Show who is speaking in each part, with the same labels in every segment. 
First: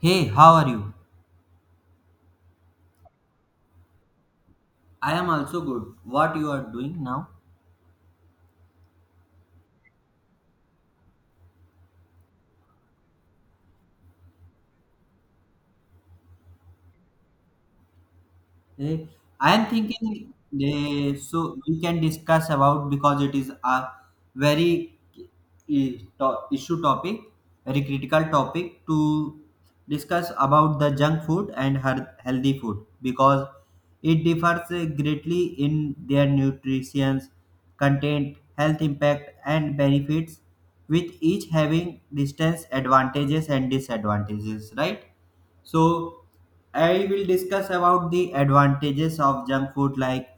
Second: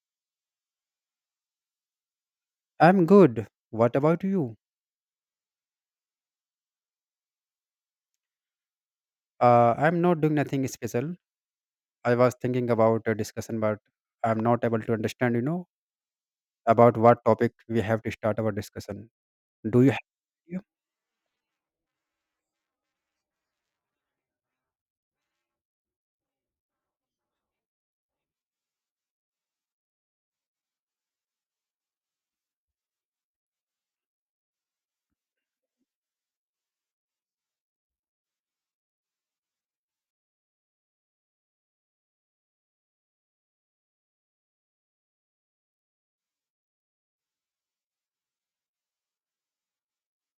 Speaker 1: Hey, how are you?
Speaker 2: I'm good. What about you?
Speaker 1: I am also good. What you are doing now?
Speaker 2: I'm not doing nothing special. I was thinking about a discussion, but I'm not able to understand, about what topic we have to start our
Speaker 1: Eh,
Speaker 2: discussion.
Speaker 1: I am
Speaker 2: Do you have
Speaker 1: thinking
Speaker 2: you?
Speaker 1: so we can discuss about because it is very issue topic, very critical topic to discuss about the junk food and her healthy food because it differs greatly in their nutrition content, health impact, and benefits, with each having distance advantages and disadvantages, right? So, I will discuss about the advantages of junk food like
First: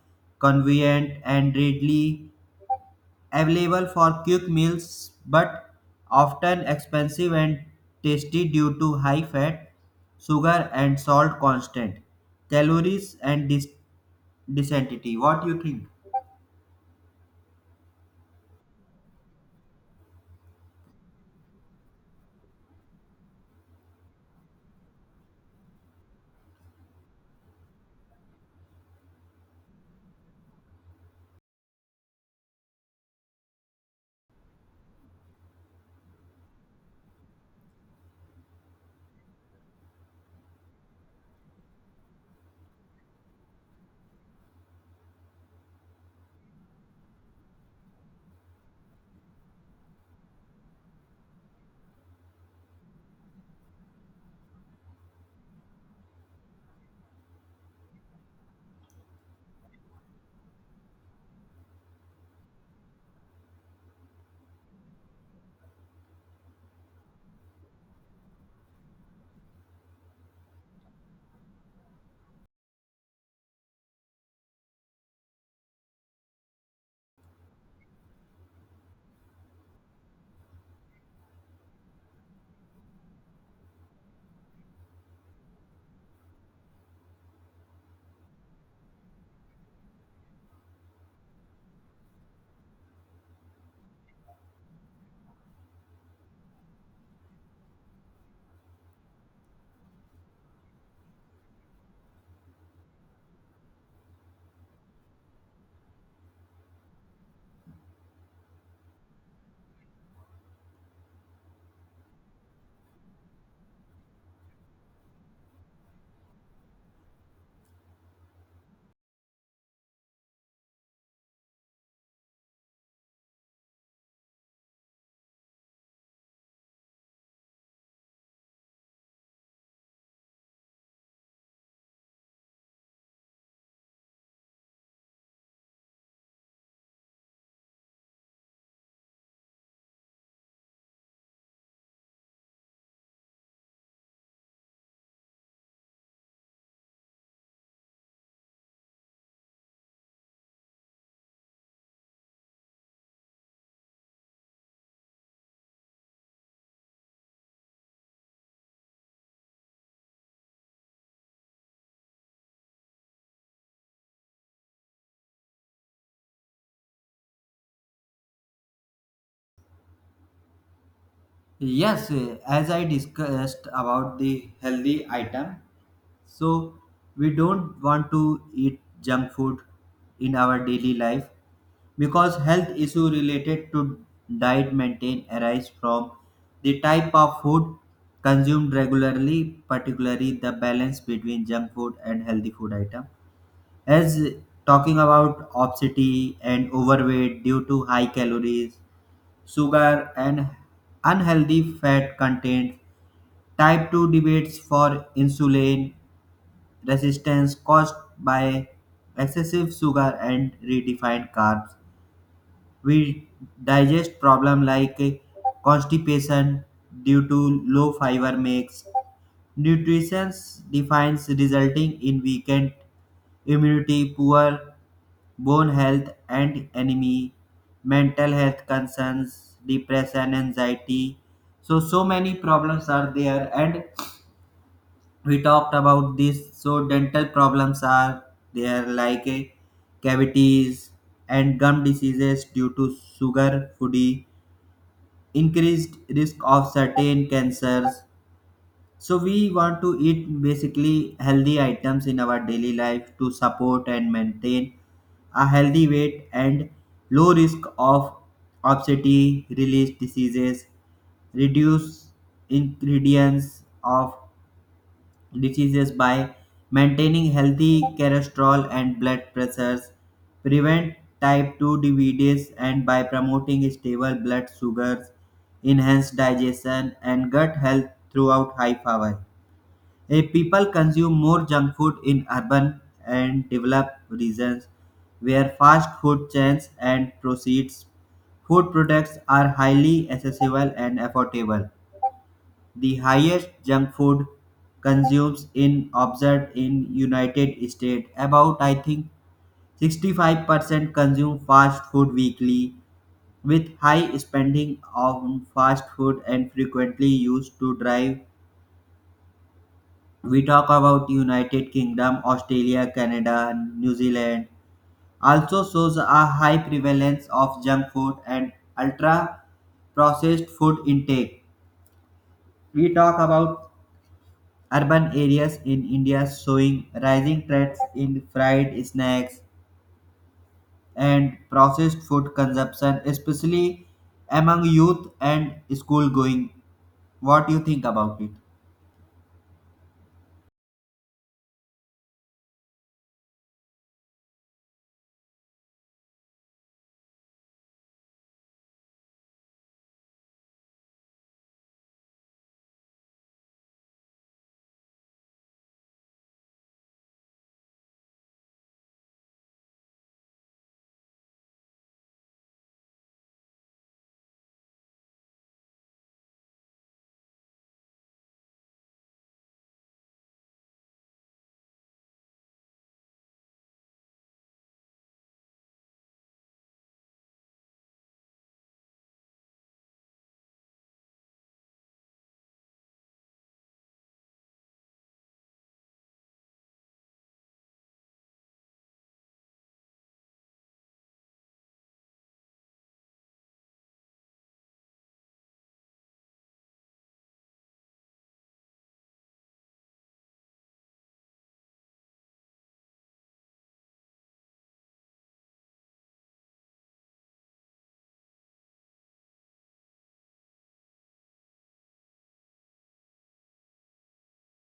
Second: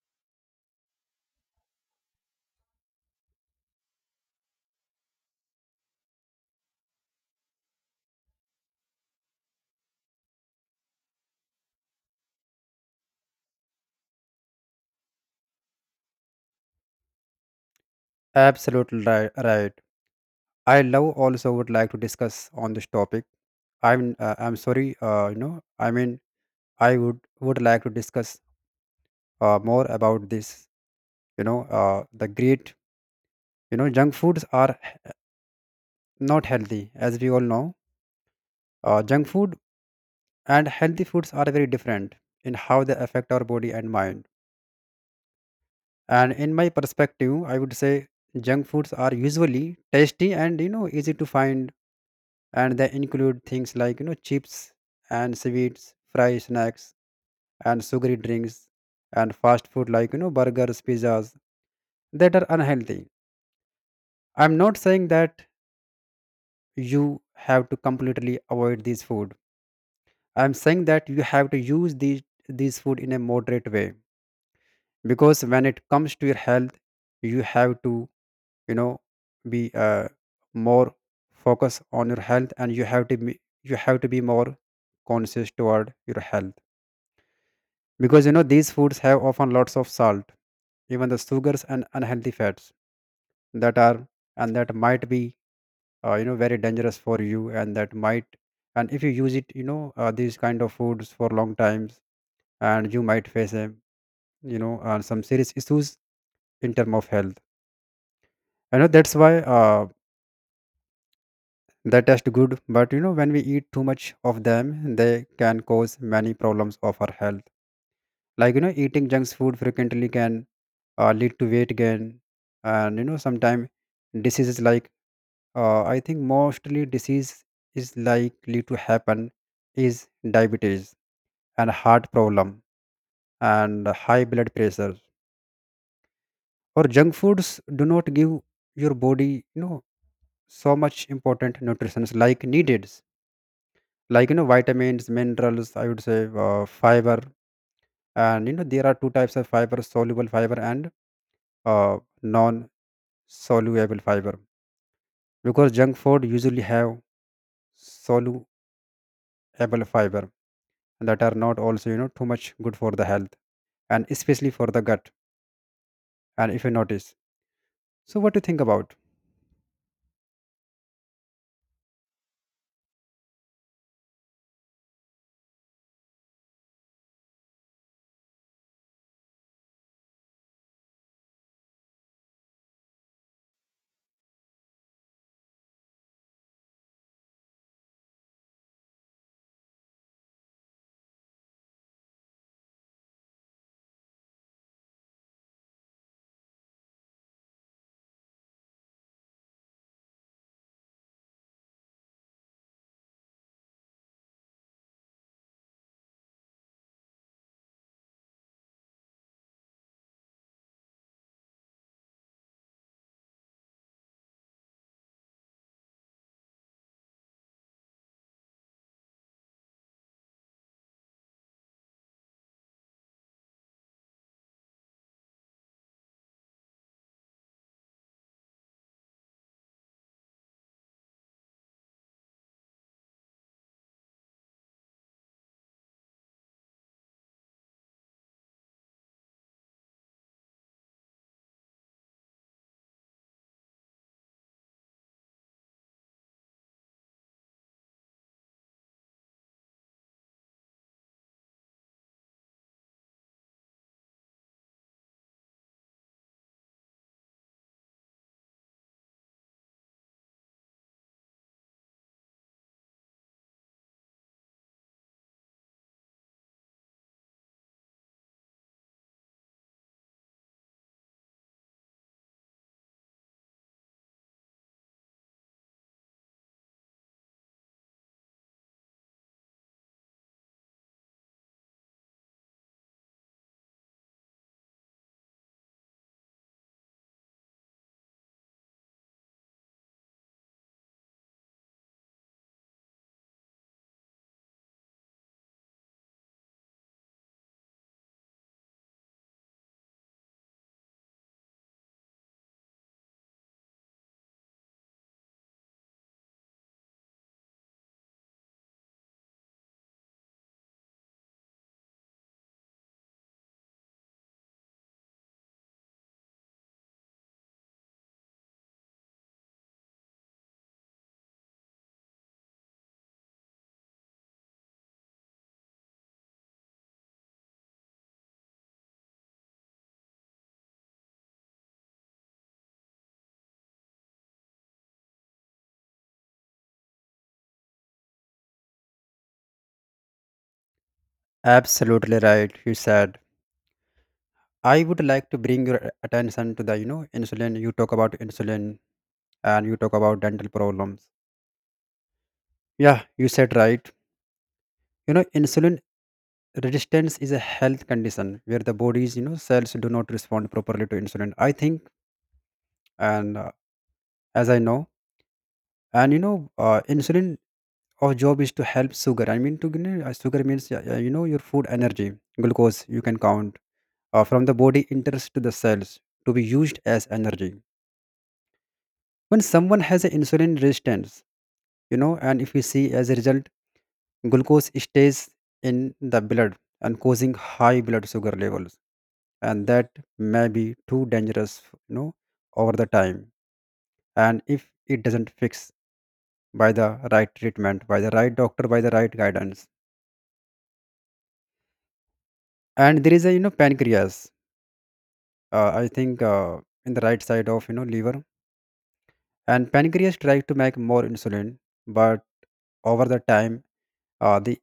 Speaker 1: convenient and readily available for quick meals but often expensive and tasty due to high fat, sugar, and salt content, calories, and density. What do you think?
Speaker 2: Absolutely right, right. I love also would like to discuss on this topic. I'm sorry, I would like to discuss more about this. The great, junk foods are not healthy, as we all know. Junk food and healthy foods are very different in how they affect our body and mind, and in my perspective, I would say junk foods are usually tasty, and you know, easy to find, and they include things like, you know, chips and sweets, fried snacks and sugary drinks, and fast food like, you know, burgers, pizzas, that are unhealthy. I'm not saying that you have to completely avoid these food. I'm saying that you have to use these food in a moderate way, because when it comes to your health, you have to, you know, be more focused on your health, and you have to be, more conscious toward your health, because you know, these foods have often lots of salt, even the sugars and unhealthy fats that are, and that might be, you know, very dangerous for you, and that might, and if you use it, you know, these kind of foods for long times, and you might face a, you know, some serious issues in term of health. You know, that's why, uh, they taste good, but you know, when we eat too much of them, they can cause many problems of our health, like you know, eating junk food frequently can, lead to weight gain, and you know, sometimes diseases like, I think mostly disease is likely to happen is diabetes and heart problem and high blood pressure, or junk foods do not give your body, you know, so much important nutrients like needed, like you know, vitamins, minerals, I would say fiber. And you know, there are two types of fiber, soluble fiber and uh, non soluble fiber, because junk food usually have soluble fiber that are not also, you know, too much good for the health, and especially for the gut. And if you notice, so what do you think about?
Speaker 1: Yes, as I discussed about the healthy item, so we don't want to eat junk food in our daily life because health issue related to diet maintain arise from the type of food consumed regularly, particularly the balance between junk food and healthy food item. As talking about obesity and overweight due to high calories, sugar and unhealthy fat content, type 2 debates for insulin resistance caused by excessive sugar and refined carbs. We digest problems like constipation due to low fiber mix. Nutrition defines resulting in weakened immunity, poor bone health and anemia, mental health concerns, depression, anxiety. So many problems are there, and we talked about this, so dental problems are there like cavities and gum diseases due to sugar foodie, increased risk of certain cancers. So we want to eat basically healthy items in our daily life to support and maintain a healthy weight and low risk of obesity release diseases, reduce ingredients of diseases by maintaining healthy cholesterol and blood pressures, prevent type 2 diabetes, and by promoting stable blood sugars, enhance digestion and gut health throughout high power. People consume more junk food in urban and developed regions where fast food chains and proceeds food products are highly accessible and affordable. The highest junk food consumes in observed in United States. About I think 65% consume fast food weekly, with high spending on fast food and frequently used to drive. We talk about United Kingdom, Australia, Canada, New Zealand. Also shows a high prevalence of junk food and ultra processed food intake. We talk about urban areas in India showing rising trends in fried snacks and processed food consumption, especially among youth and school going. What do you think about it?
Speaker 2: Absolutely right, you said. I would like to bring your attention to the, you know, insulin. You talk about insulin and you talk about dental problems. Yeah, you said right. You know, insulin resistance is a health condition where the body's, you know, cells do not respond properly to insulin, I think. And as I know, and you know, insulin, our job is to help sugar, I mean to, sugar means you know, your food energy, glucose, you can count, from the body enters to the cells to be used as energy. When someone has an insulin resistance, you know, and if you see, as a result, glucose stays in the blood and causing high blood sugar levels, and that may be too dangerous, you know, over the time, and if it doesn't fix by the right treatment, by the right doctor, by the right guidance, and there is a, you know, pancreas, I think in the right side of, you know, liver, and pancreas tries to make more insulin, but over the time, the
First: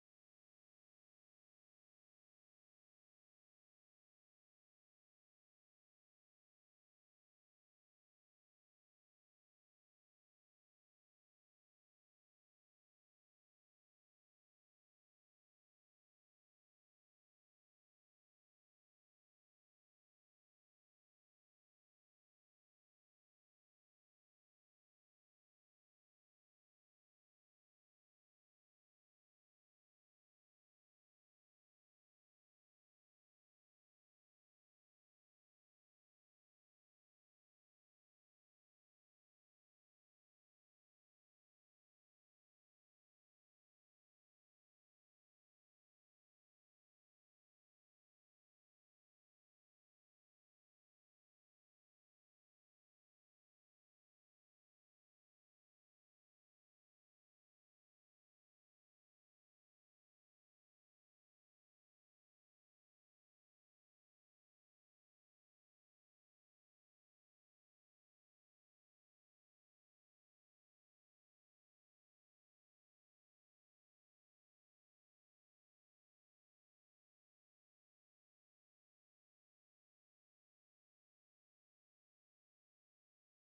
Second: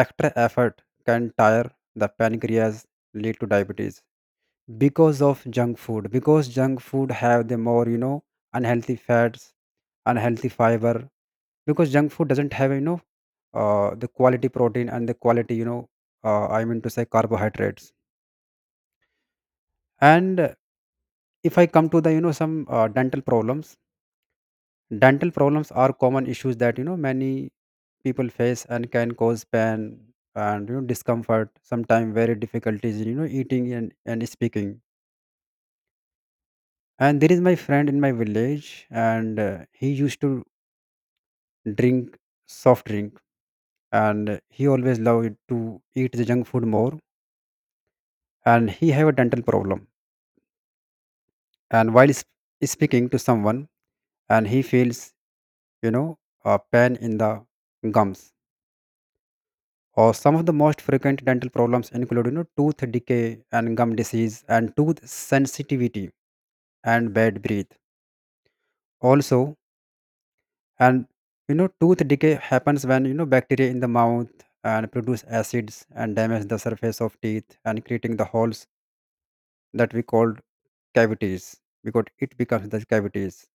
Speaker 2: extra effort can tire the pancreas, lead to diabetes, because of junk food, because junk food have the more, you know, unhealthy fats, unhealthy fiber, because junk food doesn't have, you know, the quality protein and the quality, you know, I mean to say, carbohydrates. And if I come to the, you know, some dental problems, dental problems are common issues that, you know, many people face and can cause pain and, you know, discomfort, sometimes very difficulties in, you know, eating and speaking. And there is my friend in my village, and he used to drink soft drink, and he always loved to eat the junk food more, and he have a dental problem, and while speaking to someone, and he feels, you know, a pain in the gums, or some of the most frequent dental problems include, you know, tooth decay and gum disease and tooth sensitivity and bad breath also. And you know, tooth decay happens when, you know, bacteria in the mouth and produce acids and damage the surface of teeth and creating the holes that we called cavities, because it becomes the cavities.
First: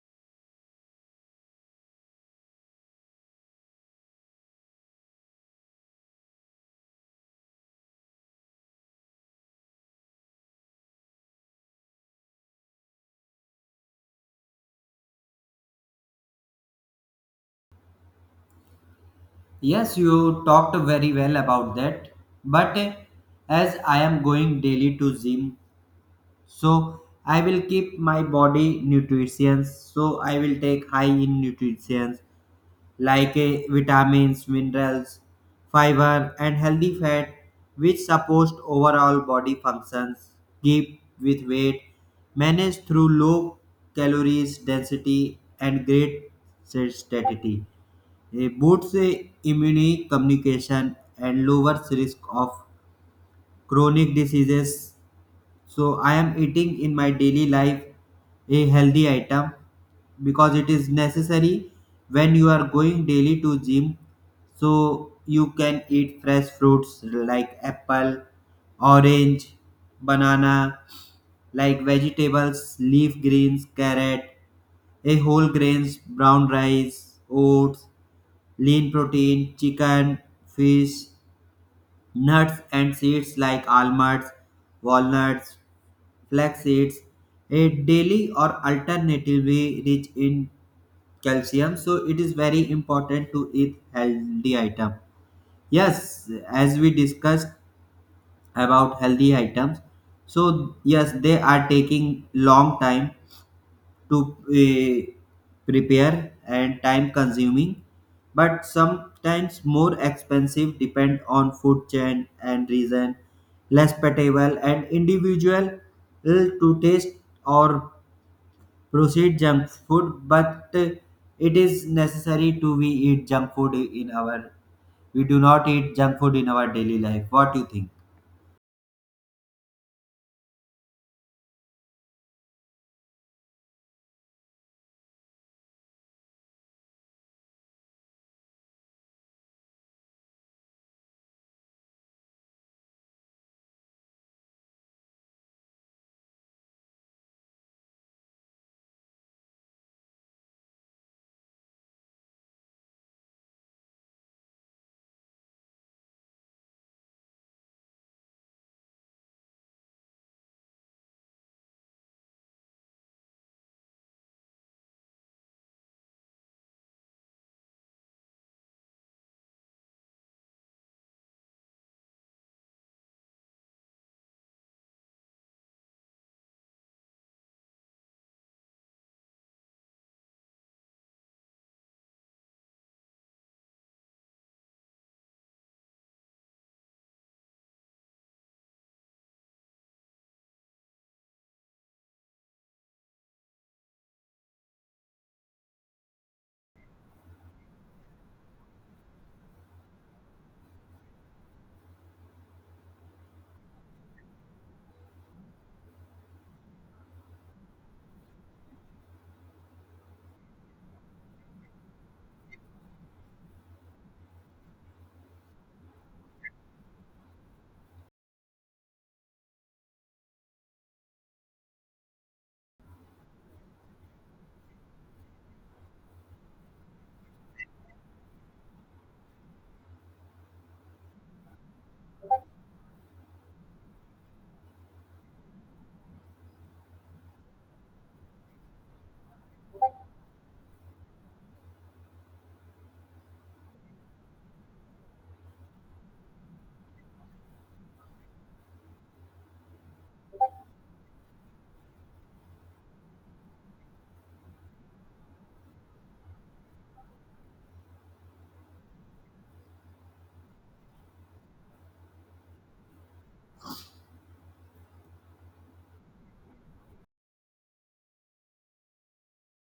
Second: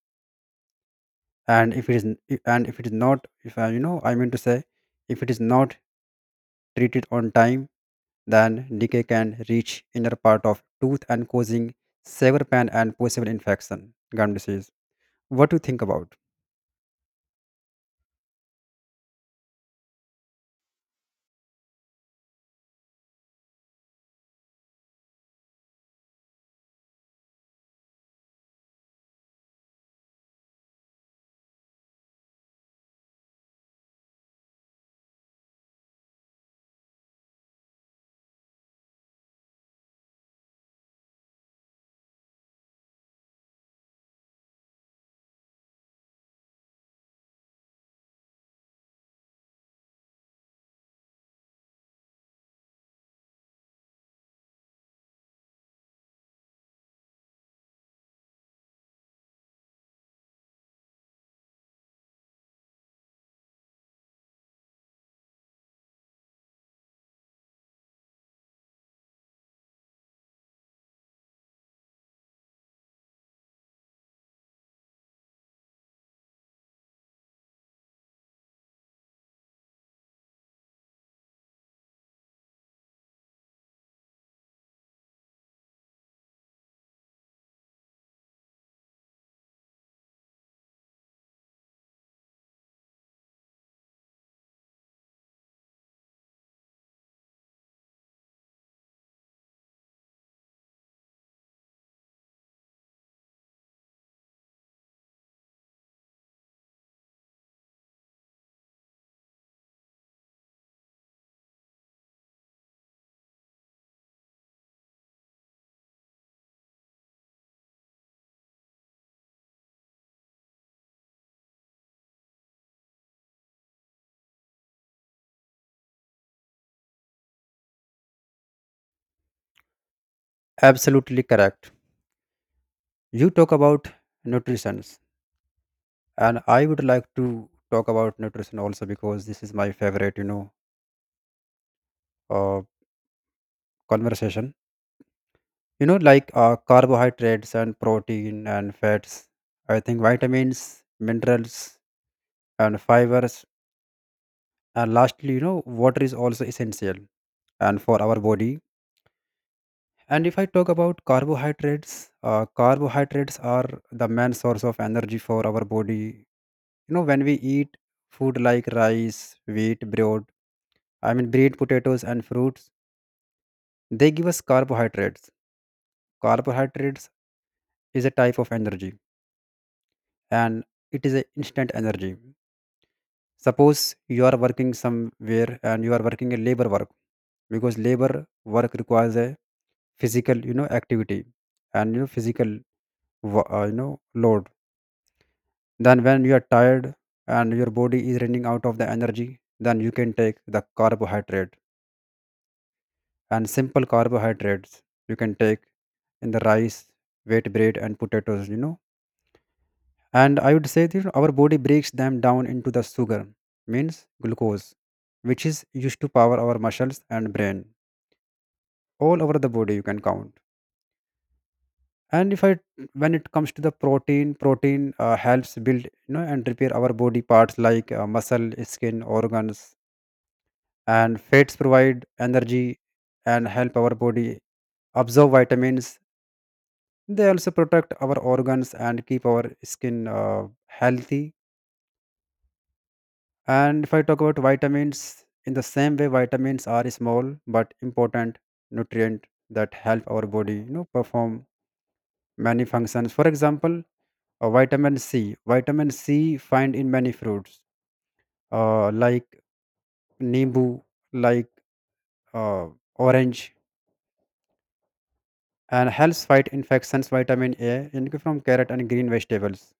Speaker 2: And if it is n- I- and if it is not, if I, you know I mean to say if it is not treated on time, then decay can reach inner part of tooth and causing sever pain and possible infection, gum disease. What do you think about?
Speaker 1: Yes, you talked very well about that. But as I am going daily to gym, so I will keep my body nutrition. So I will take high in nutrition like vitamins, minerals, fiber, and healthy fat, which supports overall body functions, keep with weight, managed through low calories density and great satiety. It boosts immune communication and lowers risk of chronic diseases. So I am eating in my daily life a healthy item because it is necessary. When you are going daily to gym, so you can eat fresh fruits like apple, orange, banana, like vegetables, leaf greens, carrot, a whole grains, brown rice, oats, lean protein, chicken, fish, nuts and seeds like almonds, walnuts, flax seeds a daily, or alternatively rich in calcium. So it is very important to eat healthy item. Yes, as we discussed about healthy items, so yes, they are taking long time to uh, prepare and time consuming, but sometimes more expensive depend on food chain and reason, less palatable and individual to taste, or proceed junk food, but it is necessary to we eat junk food in our we do not eat junk food in our daily life. What do you think?
Speaker 2: Absolutely correct. You talk about nutrition, and I would like to talk about nutrition also, because this is my favorite, you know, uh, conversation. You know, like carbohydrates and protein and fats, I think vitamins, minerals and fibers, and lastly, you know, water is also essential, and for our body. And if I talk about carbohydrates, carbohydrates are the main source of energy for our body. You know, when we eat food like rice, wheat bread, I mean bread, potatoes and fruits, they give us carbohydrates. Carbohydrates is a type of energy, and it is an instant energy. Suppose you are working somewhere and you are working a labor work, because labor work requires a physical, you know, activity, and you know, physical you know, load. Then when you are tired and your body is running out of the energy, then you can take the carbohydrate, and simple carbohydrates you can take in the rice, wheat bread and potatoes, you know. And I would say that our body breaks them down into the sugar, means glucose, which is used to power our muscles and brain, all over the body you can count. And if I when it comes to the protein, protein helps build, you know, and repair our body parts like muscle, skin, organs. And fats provide energy and help our body absorb vitamins. They also protect our organs and keep our skin healthy. And if I talk about vitamins, in the same way, vitamins are a small but important nutrient that help our body, you know, perform many functions. For example, vitamin C. Vitamin C find in many fruits, like nimbu, like uh, orange, and helps fight infections. Vitamin A, in from carrot and green vegetables.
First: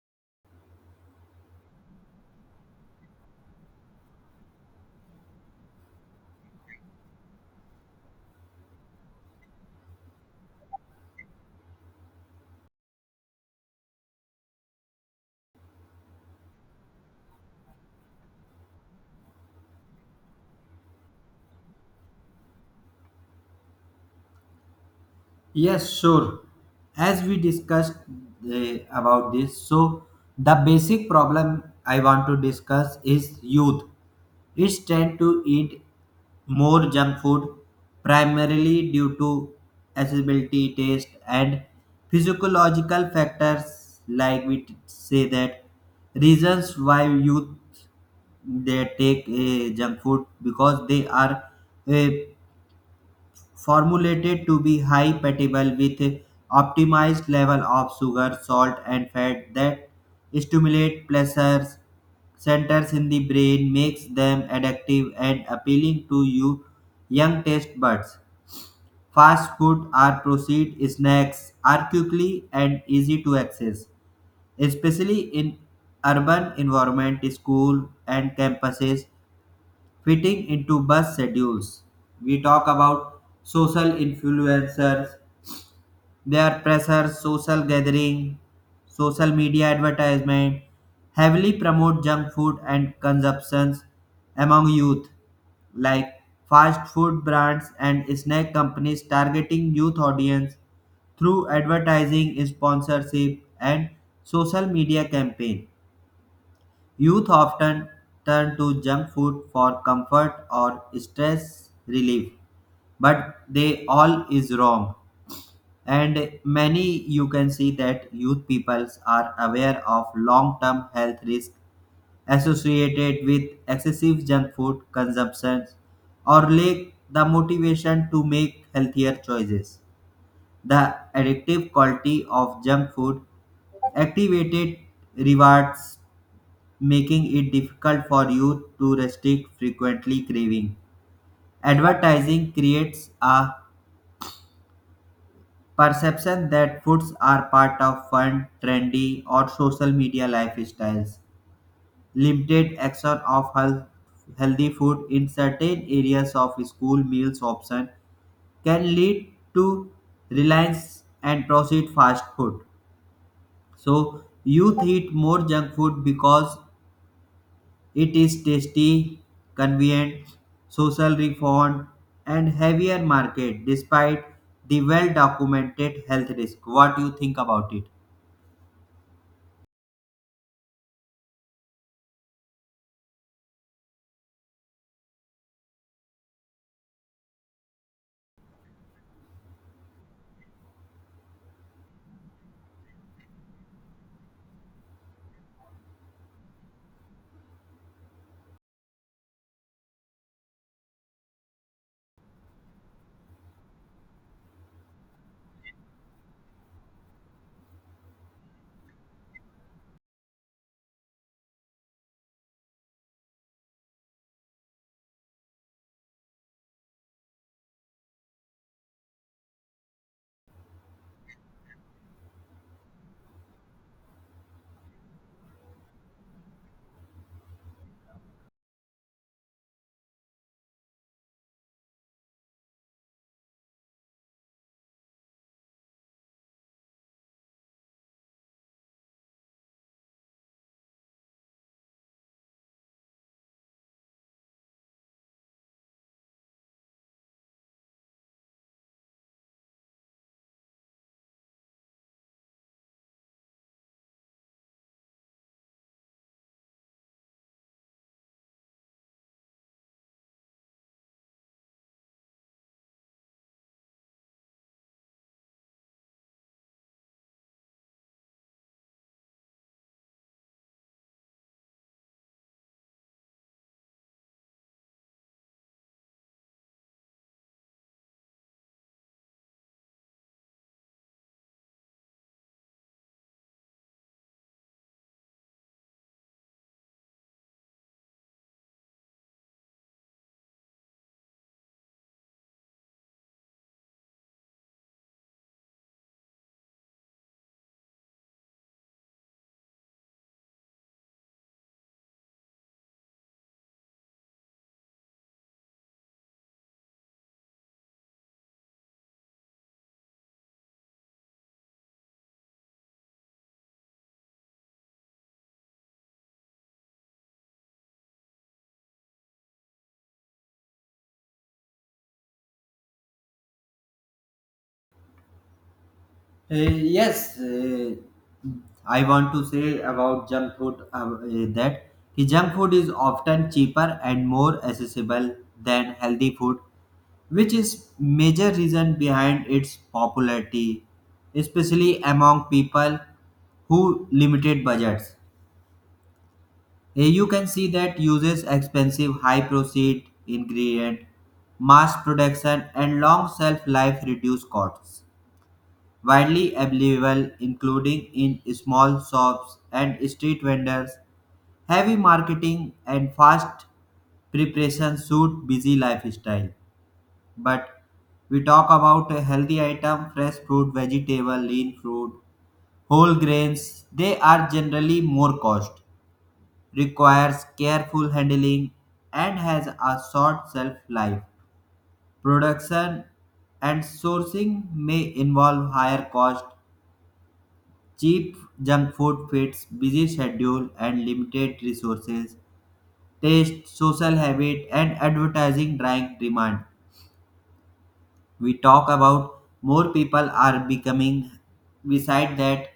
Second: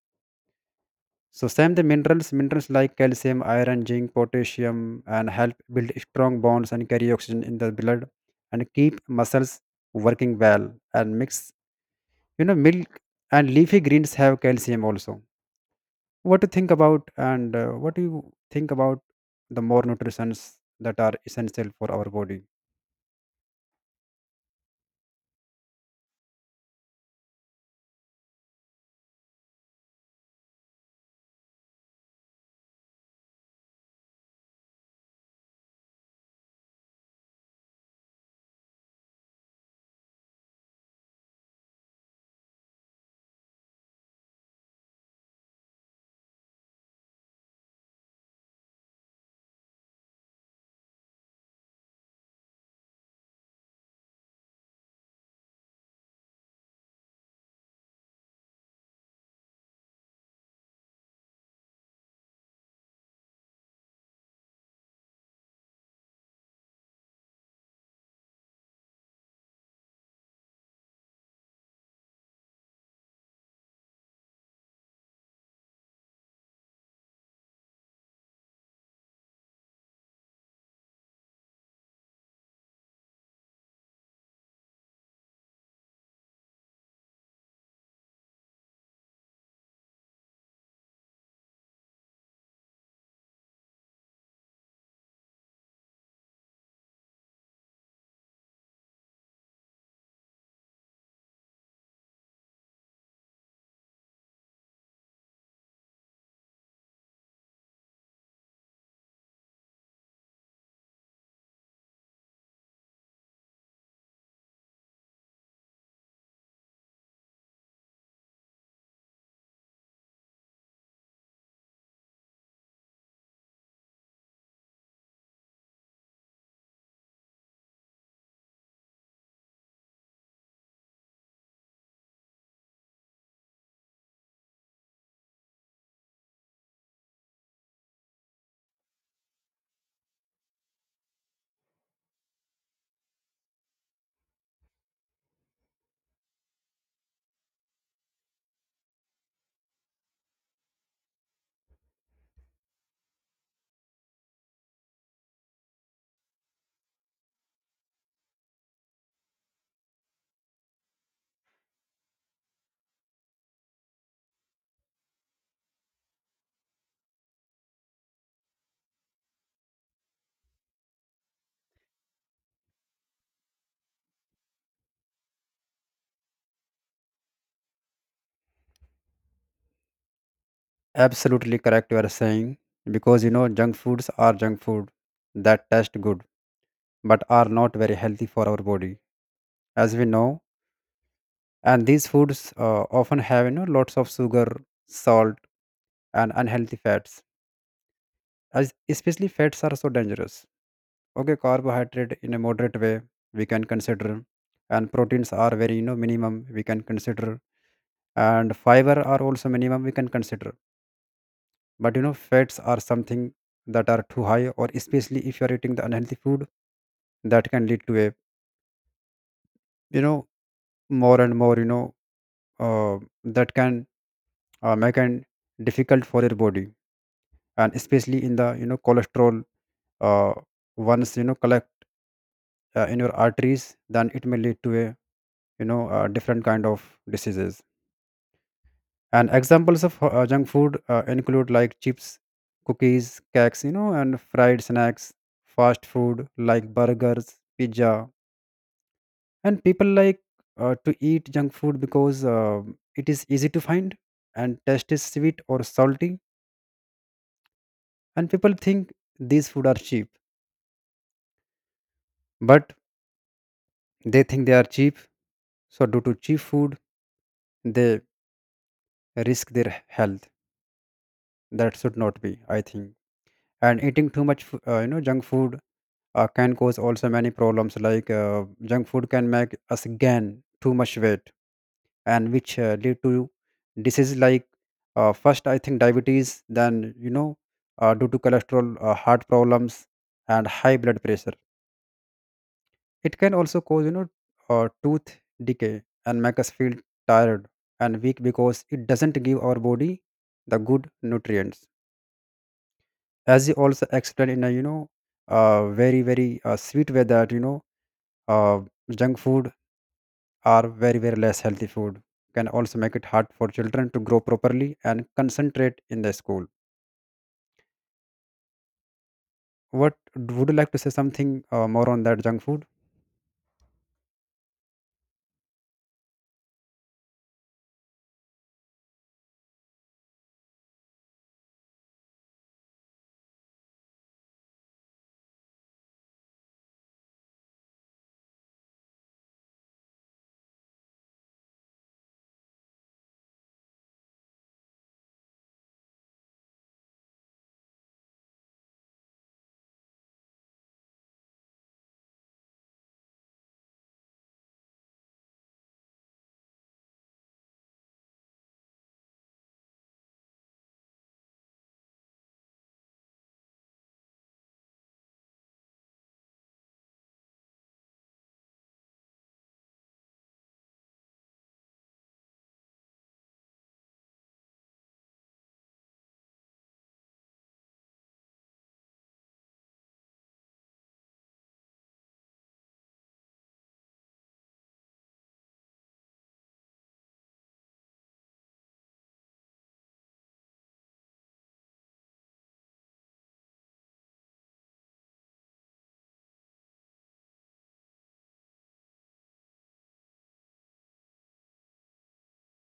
Speaker 2: So same the minerals, minerals like calcium, iron, zinc, potassium, and help build strong bonds and carry oxygen in the blood, and keep muscles working well, and mix, you know, milk and leafy greens have calcium also. What do you think about, and what do you think about the more nutrients that are essential for our body?
Speaker 1: Yes, sure. As we discussed about this, so the basic problem I want to discuss is youth. It's tend to eat more junk food primarily due to accessibility, taste, and physiological factors. Like say that reasons why youth they take junk food because they are uh, formulated to be high compatible with optimized level of sugar, salt, and fat that stimulate pleasure centers in the brain, makes them addictive and appealing to you young taste buds. Fast food or processed snacks are quickly and easy to access, especially in urban environment, school and campuses, fitting into bus schedules. We talk about social influencers, their pressures, social gathering, social media advertisement heavily promote junk food and consumptions among youth, like fast food brands and snack companies targeting youth audience through advertising, sponsorship, and social media campaign. Youth often turn to junk food for comfort or stress relief, but they all is wrong. And many you can see that youth peoples are aware of long-term health risk associated with excessive junk food consumption, or lack the motivation to make healthier choices. The addictive quality of junk food activated rewards, making it difficult for youth to restrict frequently craving. Advertising creates a perception that foods are part of fun, trendy, or social media lifestyles. Limited action of health, healthy food in certain areas of school meals option can lead to reliance and processed fast food. So youth eat more junk food because it is tasty, convenient, social reformed, and heavier market despite the well documented health risk. What do you think about it?
Speaker 2: Absolutely correct you are saying, because you know, junk foods are junk food that taste good but are not very healthy for our body. As we know, and these foods often have, you know, lots of sugar, salt and unhealthy fats, as especially fats are so dangerous. Okay, carbohydrate in a moderate way we can consider, and proteins are very, you know, minimum we can consider, and fiber are also minimum we can consider, but you know, fats are something that are too high, or especially if you are eating the unhealthy food, that can lead to a, you know, more and more, you know, uh, that can make it difficult for your body, and especially in the, you know, cholesterol, uh, once, you know, collect in your arteries, then it may lead to a, you know, different kind of diseases. And examples of junk food include like chips, cookies, cakes, you know, and fried snacks, fast food like burgers, pizza. And people like to eat junk food because it is easy to find, and taste is sweet or salty, and people think these food are cheap, but they think they are cheap. So due to cheap food, they risk their health. That should not be, I think. And eating too much, you know, junk food can cause also many problems. Like junk food can make us gain too much weight, and which lead to diseases like first I think diabetes, then you know, due to cholesterol, heart problems, and high blood pressure. It can also cause, you know, tooth decay, and make us feel tired and weak, because it doesn't give our body the good nutrients. As you also explained in a, you know, very, very sweet way that, you know, uh, junk food are very, very less healthy food, can also make it hard for children to grow properly and concentrate in the school. What would you like to say something more on that junk food?
Speaker 1: Yes, I want to say about junk food that the junk food is often cheaper and more accessible than healthy food, which is major reason behind its popularity, especially among people who limited budgets. You can see that uses expensive high proceed ingredient, mass production and long shelf life reduce costs. Widely available including in small shops and street vendors. Heavy marketing and fast preparation suit busy lifestyle. But we talk about a healthy item, fresh fruit, vegetable, lean fruit, whole grains, they are generally more cost, requires careful handling and has a short shelf life. Production and sourcing may involve higher cost. Cheap junk food fits busy schedule and limited resources. Taste, social habit, and advertising drive demand. We talk about more people are becoming, beside that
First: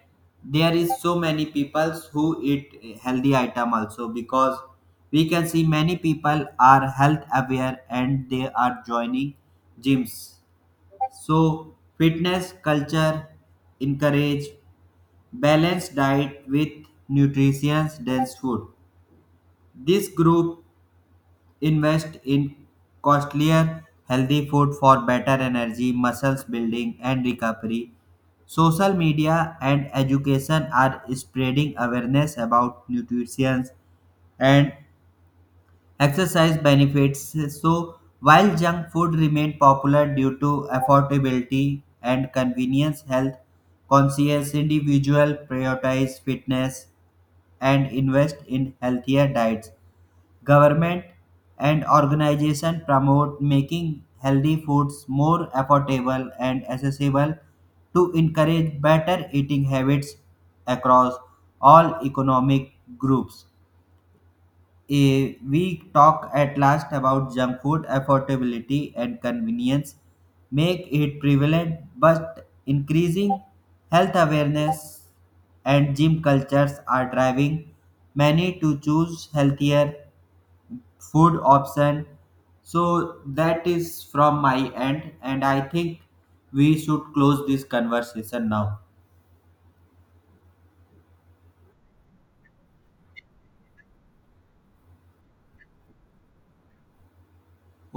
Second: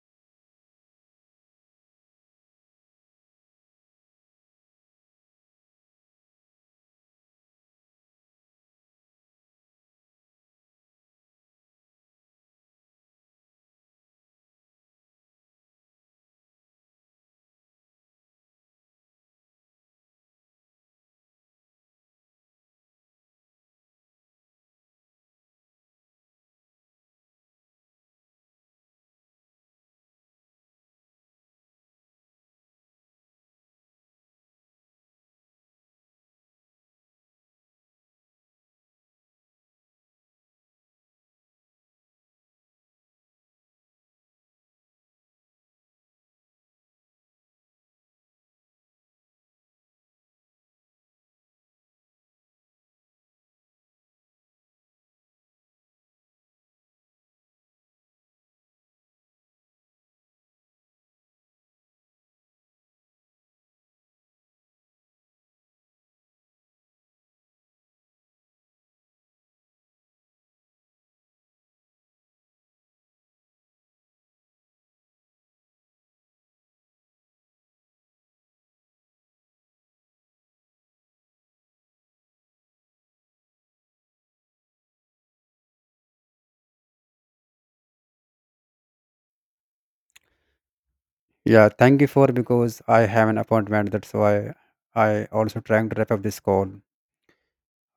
Speaker 1: there is so many people who eat healthy item also, because we can see many people are health aware and they are joining gyms. So fitness culture encourage balanced diet with nutritious dense food. This group invest in costlier healthy food for better energy, muscles building, and recovery. Social media and education are spreading awareness about nutrition and exercise benefits. So, while junk food remained popular due to affordability and convenience, health conscious individuals prioritize fitness and invest in healthier diets. Government and organizations promote making healthy foods more affordable and accessible to encourage better eating habits across all economic groups. We talk at last about junk food affordability and convenience make it prevalent, but increasing health awareness and gym cultures are driving many to choose healthier food option. So that is from my end, and I think we should close this conversation now.
Speaker 2: Yeah, thank you for, because I have an appointment. That's why I also trying to wrap up this call.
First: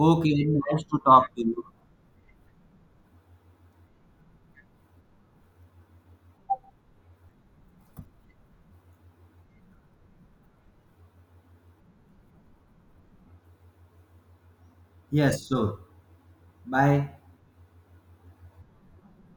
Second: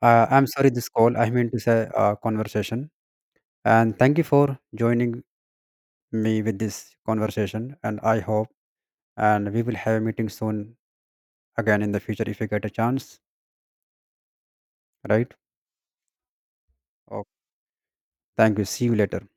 Speaker 1: Okay,
Speaker 2: I'm sorry,
Speaker 1: nice
Speaker 2: this
Speaker 1: to
Speaker 2: call. I
Speaker 1: talk to
Speaker 2: meant to
Speaker 1: you.
Speaker 2: say conversation. And thank you for joining me with this conversation. And I hope, and we will have a meeting soon again in the future if you get a chance, right?
Speaker 1: Yes, so bye.
Speaker 2: Oh, thank you. See you later.